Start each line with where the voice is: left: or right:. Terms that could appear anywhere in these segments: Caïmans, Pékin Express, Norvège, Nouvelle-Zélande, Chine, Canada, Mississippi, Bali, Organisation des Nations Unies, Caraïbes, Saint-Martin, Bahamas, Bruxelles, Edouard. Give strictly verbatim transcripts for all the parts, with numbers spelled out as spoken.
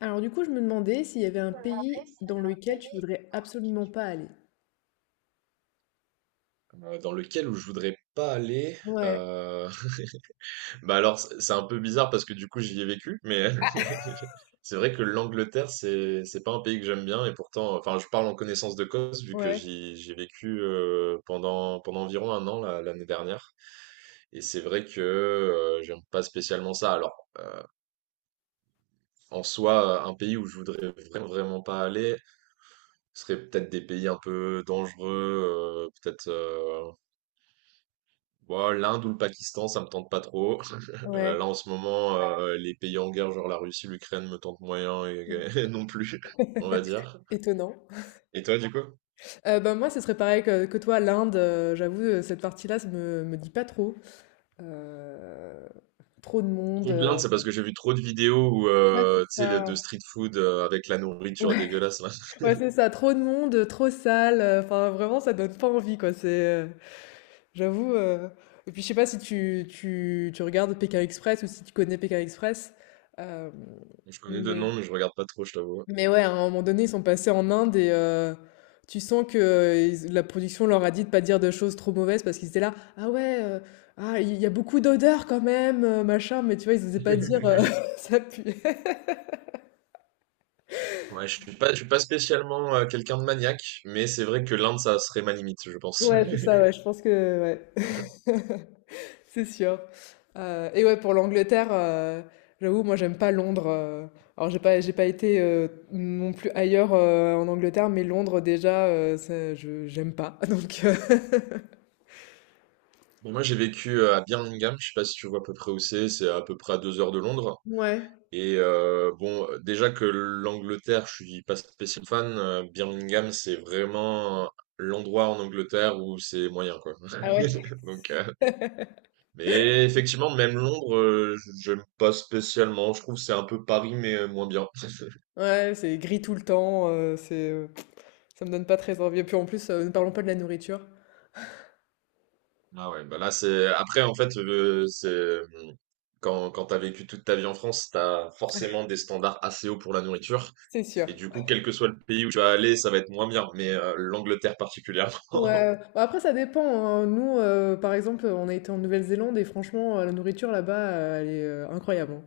left: Alors du coup, je me demandais s'il y avait un pays dans lequel tu voudrais absolument pas aller.
right: Euh, dans lequel où je voudrais pas aller.
left: Ouais,
right: euh, Bah alors, c- c'est un peu bizarre parce que du coup, j'y ai vécu, mais c'est vrai que l'Angleterre, c'est c'est pas un pays que j'aime bien. Et pourtant, enfin, je parle en connaissance de cause vu que
left: ouais,
right: j'y j'ai vécu euh, pendant pendant environ un an là, l'année dernière. Et c'est vrai que euh, j'aime pas spécialement ça. Alors, en soi, euh, un pays où je voudrais vraiment vraiment pas aller, ce serait peut-être des pays un peu dangereux, euh, peut-être. euh, Bon, l'Inde ou le Pakistan, ça me tente pas trop. Euh, là,
left: ouais.
right: en ce moment. Ouais. Euh, les pays en guerre, genre la Russie, l'Ukraine, me tentent moyen et, non plus, on va dire.
left: Étonnant.
right: Et toi, du coup?
left: Euh, bah, moi, ce serait pareil que, que toi, l'Inde. Euh, j'avoue, euh, cette partie-là, ça me, me dit pas trop. Euh, Trop de monde.
right: Donc
left: euh,
right: l'Inde, c'est parce que j'ai vu trop de vidéos où,
left: Ouais, c'est
right: euh, tu sais, le- de
left: ça.
right: street food euh, avec la nourriture
left: Ouais,
right: dégueulasse, là.
left: ouais, c'est ça. Trop de monde, trop sale. euh, Enfin, vraiment, ça donne pas envie, quoi. C'est, euh, j'avoue. euh, Et puis, je sais pas si tu, tu, tu regardes Pékin Express ou si tu connais Pékin Express. euh,
right: Je connais de
left: Mais
right: nom, mais je regarde pas trop, je t'avoue.
left: Mais ouais, à un moment donné, ils sont passés en Inde et euh, tu sens que euh, ils- la production leur a dit de pas dire de choses trop mauvaises parce qu'ils étaient là, ah ouais, euh, ah il y a beaucoup d'odeurs quand même, euh, machin, mais tu vois, ils osaient pas dire euh, ça pue.
right: Ouais, je suis pas, je suis pas spécialement euh, quelqu'un de maniaque, mais c'est vrai que l'Inde, ça serait ma limite, je pense.
left: Ouais, c'est ça, ouais, je pense que ouais, c'est sûr. Euh, et ouais, pour l'Angleterre, euh, j'avoue, moi j'aime pas Londres. Euh. Alors j'ai pas, j'ai pas été euh, non plus ailleurs euh, en Angleterre, mais Londres déjà, euh, ça, je j'aime pas. Donc euh,
right: Bon, moi, j'ai vécu euh, à Birmingham. Je sais pas si tu vois à peu près où c'est, c'est à peu près à deux heures de Londres.
left: Ouais.
right: Et euh, bon, déjà que l'Angleterre, je suis pas spécialement fan. euh, Birmingham, c'est vraiment l'endroit en Angleterre où c'est moyen, quoi.
left: Ah ouais.
right: Donc, euh, mais effectivement, même Londres, euh, j'aime pas spécialement. Je trouve que c'est un peu Paris, mais euh, moins bien.
left: Ouais, c'est gris tout le temps, heu, c'est, heu, ça me donne pas très envie et puis en plus, heu, ne parlons pas de la nourriture,
right: Ah ouais, bah là, c'est après, en fait, euh, c'est mm, quand quand t'as vécu toute ta vie en France, t'as forcément des standards assez hauts pour la nourriture.
left: c'est sûr.
right: Et du coup, quel que soit le pays où tu vas aller, ça va être moins bien. Mais euh, l'Angleterre particulièrement.
left: Ouais, bah, après ça dépend, hein, nous, heu, par exemple, on a été en Nouvelle-Zélande et franchement, heu, la nourriture là-bas, heu, elle est, heu, incroyable, hein.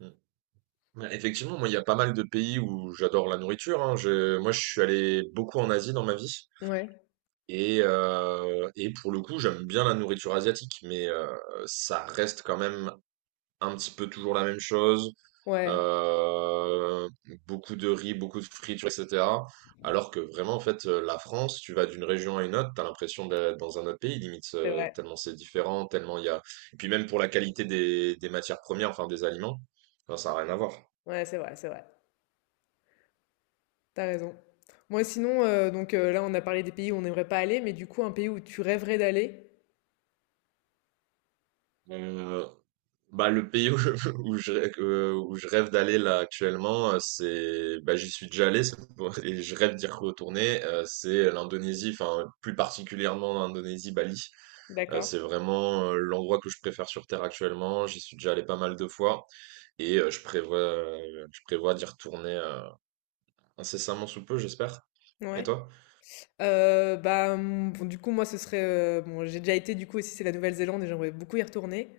right: Ouais, effectivement, moi, il y a pas mal de pays où j'adore la nourriture, hein. Je- moi, je suis allé beaucoup en Asie dans ma vie.
left: Ouais,
right: Et, euh, et pour le coup, j'aime bien la nourriture asiatique, mais euh, ça reste quand même un petit peu toujours la même chose.
left: ouais,
right: Euh, Beaucoup de riz, beaucoup de friture, et cetera. Alors que vraiment, en fait, euh, la France, tu vas d'une région à une autre, t'as l'impression d'être dans un autre pays, limite,
left: c'est
right: euh,
left: vrai.
right: tellement c'est différent, tellement il y a... Et puis même pour la qualité des, des matières premières, enfin des aliments, enfin, ça n'a rien à voir.
left: Ouais, c'est vrai, c'est vrai. T'as raison. Moi sinon, heu, donc, heu, là on a parlé des pays où on n'aimerait pas aller, mais du coup un pays où tu rêverais d'aller?
right: Euh, Bah, le pays où je, où je, rê- euh, où je rêve d'aller là actuellement, euh, c'est, bah, j'y suis déjà allé, c'est pour- et je rêve d'y retourner. Euh, c'est l'Indonésie, enfin plus particulièrement l'Indonésie, Bali. Euh,
left: D'accord,
right: c'est vraiment euh, l'endroit que je préfère sur Terre actuellement. J'y suis déjà allé pas mal de fois et euh, je prévois, euh, je prévois d'y retourner euh, incessamment sous peu, j'espère. Et
left: ouais.
right: toi?
left: Heu, bah, mmh, bon, du coup, moi, ce serait, heu, bon, j'ai déjà été, du coup, aussi, c'est la Nouvelle-Zélande et j'aimerais beaucoup y retourner.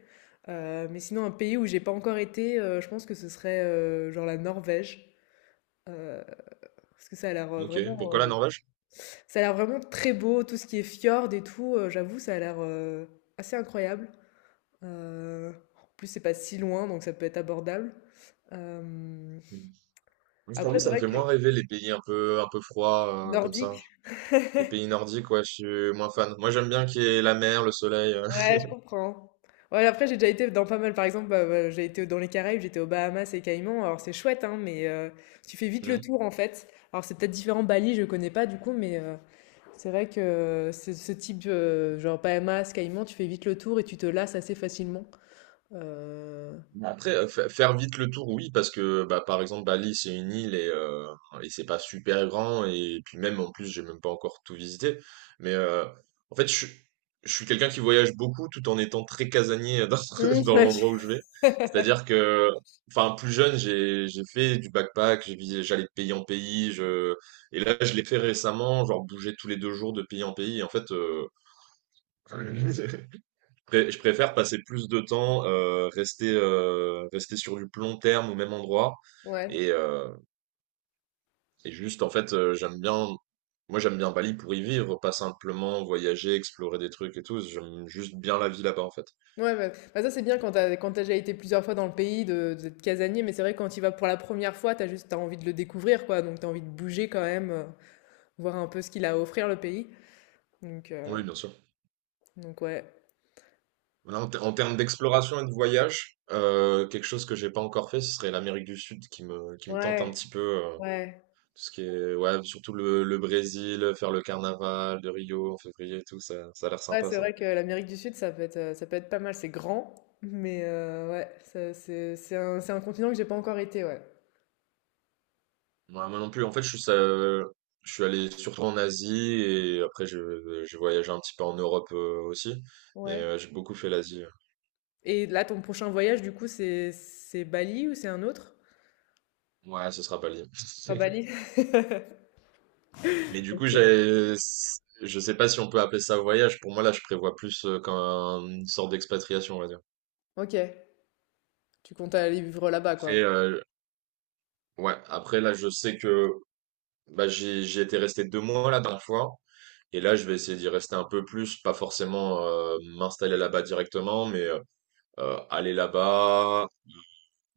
left: Heu, mais sinon, un pays où j'ai pas encore été, heu, je pense que ce serait, heu, genre la Norvège. Heu, Parce que ça a l'air, heu,
right: Ok.
left: vraiment,
right: Pourquoi la
left: heu,
right: Norvège?
left: ça a l'air vraiment très beau, tout ce qui est fjord et tout, heu, j'avoue, ça a l'air, heu, assez incroyable. Heu, en plus, c'est pas si loin, donc ça peut être abordable. Hem,
right: Mm. Je t'avoue,
left: Après, c'est
right: ça me
left: vrai
right: fait
left: que
right: moins rêver les pays un peu, un peu froids euh, comme ça.
left: nordique.
right: Les pays nordiques, ouais, je suis moins fan. Moi, j'aime bien qu'il y ait la mer, le soleil. euh.
left: Ouais, je comprends. Ouais, après, j'ai déjà été dans pas mal, par exemple, bah, bah, j'ai été dans les Caraïbes, j'étais aux Bahamas et Caïmans. Alors, c'est chouette, hein, mais euh, tu fais vite le
right: Mm.
left: tour, en fait. Alors, c'est peut-être différent, Bali, je connais pas, du coup, mais euh, c'est vrai que euh, ce ce type, euh, genre Bahamas, Caïmans, tu fais vite le tour et tu te lasses assez facilement. Euh,
right: Mais après, euh, fa- faire vite le tour, oui, parce que, bah, par exemple, Bali, c'est une île et, euh, et c'est pas super grand. Et puis même, en plus, j'ai même pas encore tout visité. Mais euh, en fait, je, suis- je suis quelqu'un qui voyage beaucoup tout en étant très casanier euh, dans,
left: Hum,
right: dans
left: ouais.
right: l'endroit où je vais. C'est-à-dire que, enfin, plus jeune, j'ai, j'ai fait du backpack, j'ai visé- j'allais de pays en pays. Je... Et là, je l'ai fait récemment, genre bouger tous les deux jours de pays en pays. Et en fait... euh, Pré- Je préfère passer plus de temps, euh, rester, euh, rester sur du plus long terme au même endroit.
left: Ouais.
right: Et, euh, et juste, en fait, euh, j'aime bien, moi j'aime bien Bali pour y vivre, pas simplement voyager, explorer des trucs et tout. J'aime juste bien la vie là-bas, en fait.
left: Ouais, bah, bah, ça c'est bien quand t'as quand t'as déjà été plusieurs fois dans le pays de d'être casanier, mais c'est vrai que quand tu vas pour la première fois, t'as juste t'as envie de le découvrir quoi, donc t'as envie de bouger quand même, euh, voir un peu ce qu'il a à offrir le pays. Donc, heu,
right: Oui, bien sûr.
left: donc ouais.
right: Voilà, en, ter- en termes d'exploration et de voyage, euh, quelque chose que j'ai pas encore fait, ce serait l'Amérique du Sud qui me, qui me tente un
left: Ouais,
right: petit peu. euh,
left: ouais.
right: Parce que, ouais, surtout le, le Brésil, faire le carnaval de Rio en février et tout, ça, ça a l'air
left: Ouais,
right: sympa,
left: c'est
right: ça.
left: vrai que l'Amérique du Sud, ça peut être, heu, ça peut être pas mal. C'est grand, mais heu, ouais, ça c'est c'est un c'est un continent que j'ai pas encore été, ouais.
right: Moi, moi non plus, en fait, je suis, euh, je suis allé surtout en Asie et après, je- j'ai voyagé un petit peu en Europe euh, aussi. Mais
left: Ouais.
right: euh, j'ai beaucoup fait l'Asie. Ouais.
left: Et là, ton prochain voyage, du coup, c'est c'est Bali ou c'est un autre?
right: Ouais, ce sera Bali.
left: À Bali.
right: Mais du coup,
left: OK.
right: j'ai, je sais pas si on peut appeler ça voyage. Pour moi, là, je prévois plus euh, comme une sorte d'expatriation, on va dire.
left: OK. Tu comptes aller vivre là-bas,
right: Après,
left: quoi?
right: euh, ouais, après, là, je sais que... bah, j'ai, j'ai été resté deux mois la dernière fois. Et là, je vais essayer d'y rester un peu plus, pas forcément euh, m'installer là-bas directement, mais euh, euh, aller là-bas,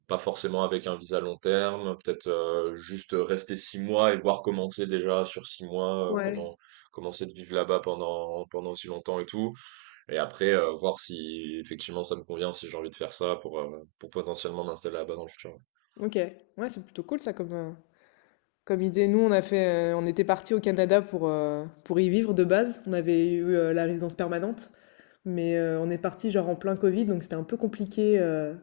right: pas forcément avec un visa long terme, peut-être euh, juste rester six mois et voir comment c'est déjà sur six mois, euh,
left: Ouais.
right: comment comment c'est de vivre là-bas pendant pendant aussi longtemps et tout. Et après, euh, voir si effectivement ça me convient, si j'ai envie de faire ça pour euh, pour potentiellement m'installer là-bas dans le futur. Ouais.
left: OK. Ouais, c'est plutôt cool ça comme, heu, comme idée. Nous, on a fait, heu, on était partis au Canada pour, heu, pour y vivre de base. On avait eu, heu, la résidence permanente. Mais heu, on est parti genre en plein Covid, donc c'était un peu compliqué, heu,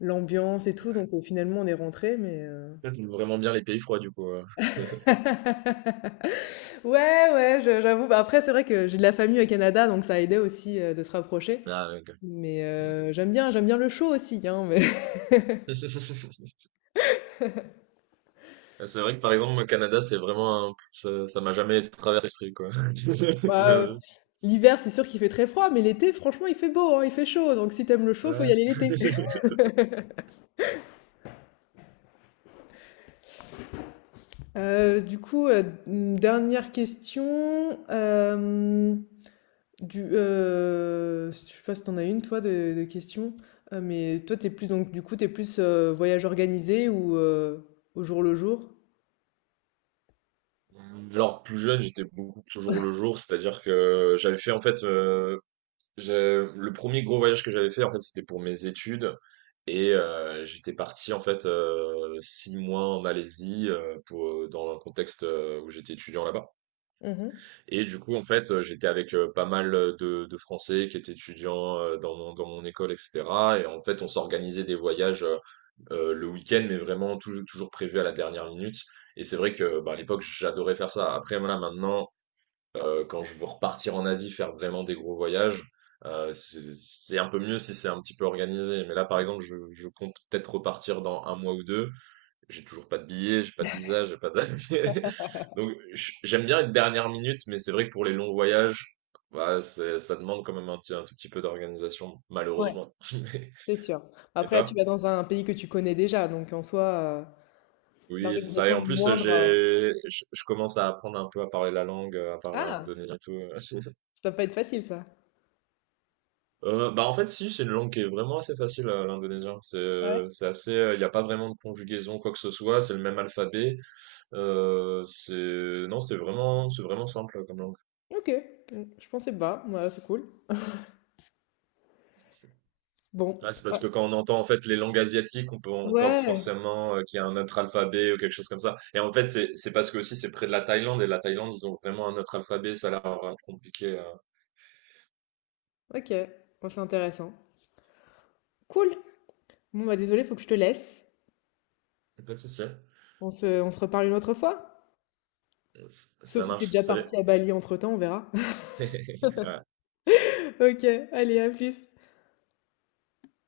left: l'ambiance et tout,
right: Ouais.
left: donc heu, finalement on est rentré. mais heu
right: J'aime vraiment bien les pays froids du coup. euh.
left: Ouais, ouais, je j'avoue. Bah, après, c'est vrai que j'ai de la famille au Canada, donc ça a aidé aussi, heu, de se rapprocher.
right: Ah, ok.
left: Mais heu, j'aime bien j'aime bien le chaud aussi, hein, mais
right: Euh, C'est vrai que par exemple, moi, Canada, c'est vraiment un- ça, ça m'a jamais traversé l'esprit, quoi.
left: bah, heu, l'hiver, c'est sûr qu'il fait très froid, mais l'été, franchement, il fait beau, hein, il fait chaud, donc si t'aimes le chaud, faut
right: Ouais.
left: y aller l'été. Heu, du coup, heu, mmh, dernière question. Hem Du, heu, je sais pas si t'en as une toi de de question, heu, mais toi t'es plus donc du coup t'es plus, heu, voyage organisé ou, heu, au jour le jour?
right: Hum, Alors plus jeune, j'étais beaucoup plus au jour le jour, c'est-à-dire que j'avais fait en fait euh, j'ai- le premier gros voyage que j'avais fait en fait, c'était pour mes études. Et euh, j'étais parti en fait euh, six mois en Malaisie euh, pour dans un contexte euh, où j'étais étudiant là-bas.
left: Mmh.
right: Et du coup, en fait, euh, j'étais avec euh, pas mal euh, de, de Français qui étaient étudiants euh, dans mon, dans mon école, et cetera. Et en fait, on s'organisait des voyages euh, euh, le week-end, mais vraiment tou- toujours prévu à la dernière minute. Et c'est vrai que bah, à l'époque, j'adorais faire ça. Après, voilà, maintenant, euh, quand je veux repartir en Asie, faire vraiment des gros voyages, euh, c'est c'est un peu mieux si c'est un petit peu organisé. Mais là, par exemple, je, je compte peut-être repartir dans un mois ou deux. J'ai toujours pas de billet, j'ai pas de visa, j'ai pas de... Donc j- j'aime bien une dernière minute, mais c'est vrai que pour les longs voyages, bah, c'est- ça demande quand même un, petit- un tout petit peu d'organisation,
left: Ouais.
right: malheureusement. Mais-
left: C'est sûr.
right: Et
left: Après là tu
right: toi?
left: vas dans un pays que tu connais déjà donc en soi, heu,
right: Oui, c'est ça. Et
left: l'organisation
right: en
left: est
right: plus,
left: moindre. Heu
right: j'ai, je je commence à apprendre un peu à parler la langue, à parler
left: ah!
right: indonésien et tout.
left: Ça va pas être facile ça.
right: Euh, bah en fait, si, c'est une langue qui est vraiment assez facile, euh, l'indonésien. C'est,
left: Ouais.
right: c'est assez, il n'y a pas vraiment de conjugaison, quoi que ce soit. C'est le même alphabet. Euh, c'est, non, c'est vraiment, c'est vraiment simple euh, comme langue.
left: OK, mmh, je pensais pas, ouais, c'est cool. Bon,
right: Ah, c'est parce que
left: ouais,
right: quand on entend en fait les langues asiatiques, on, peut- on pense
left: ouais,
right: forcément euh, qu'il y a un autre alphabet ou quelque chose comme ça. Et en fait, c'est c'est parce que aussi c'est près de la Thaïlande, et la Thaïlande, ils ont vraiment un autre alphabet. Ça a l'air euh, compliqué. euh.
left: OK, bon, c'est intéressant. Cool! Bon, bah, désolé faut que je te laisse.
right: Pas de souci.
left: On se on se reparle une autre fois? Sauf
right: Ça
left: si t'es
right: marche.
left: déjà parti
right: Salut.
left: à Bali entre-temps, on verra.
right: Ouais.
left: OK, allez, à plus.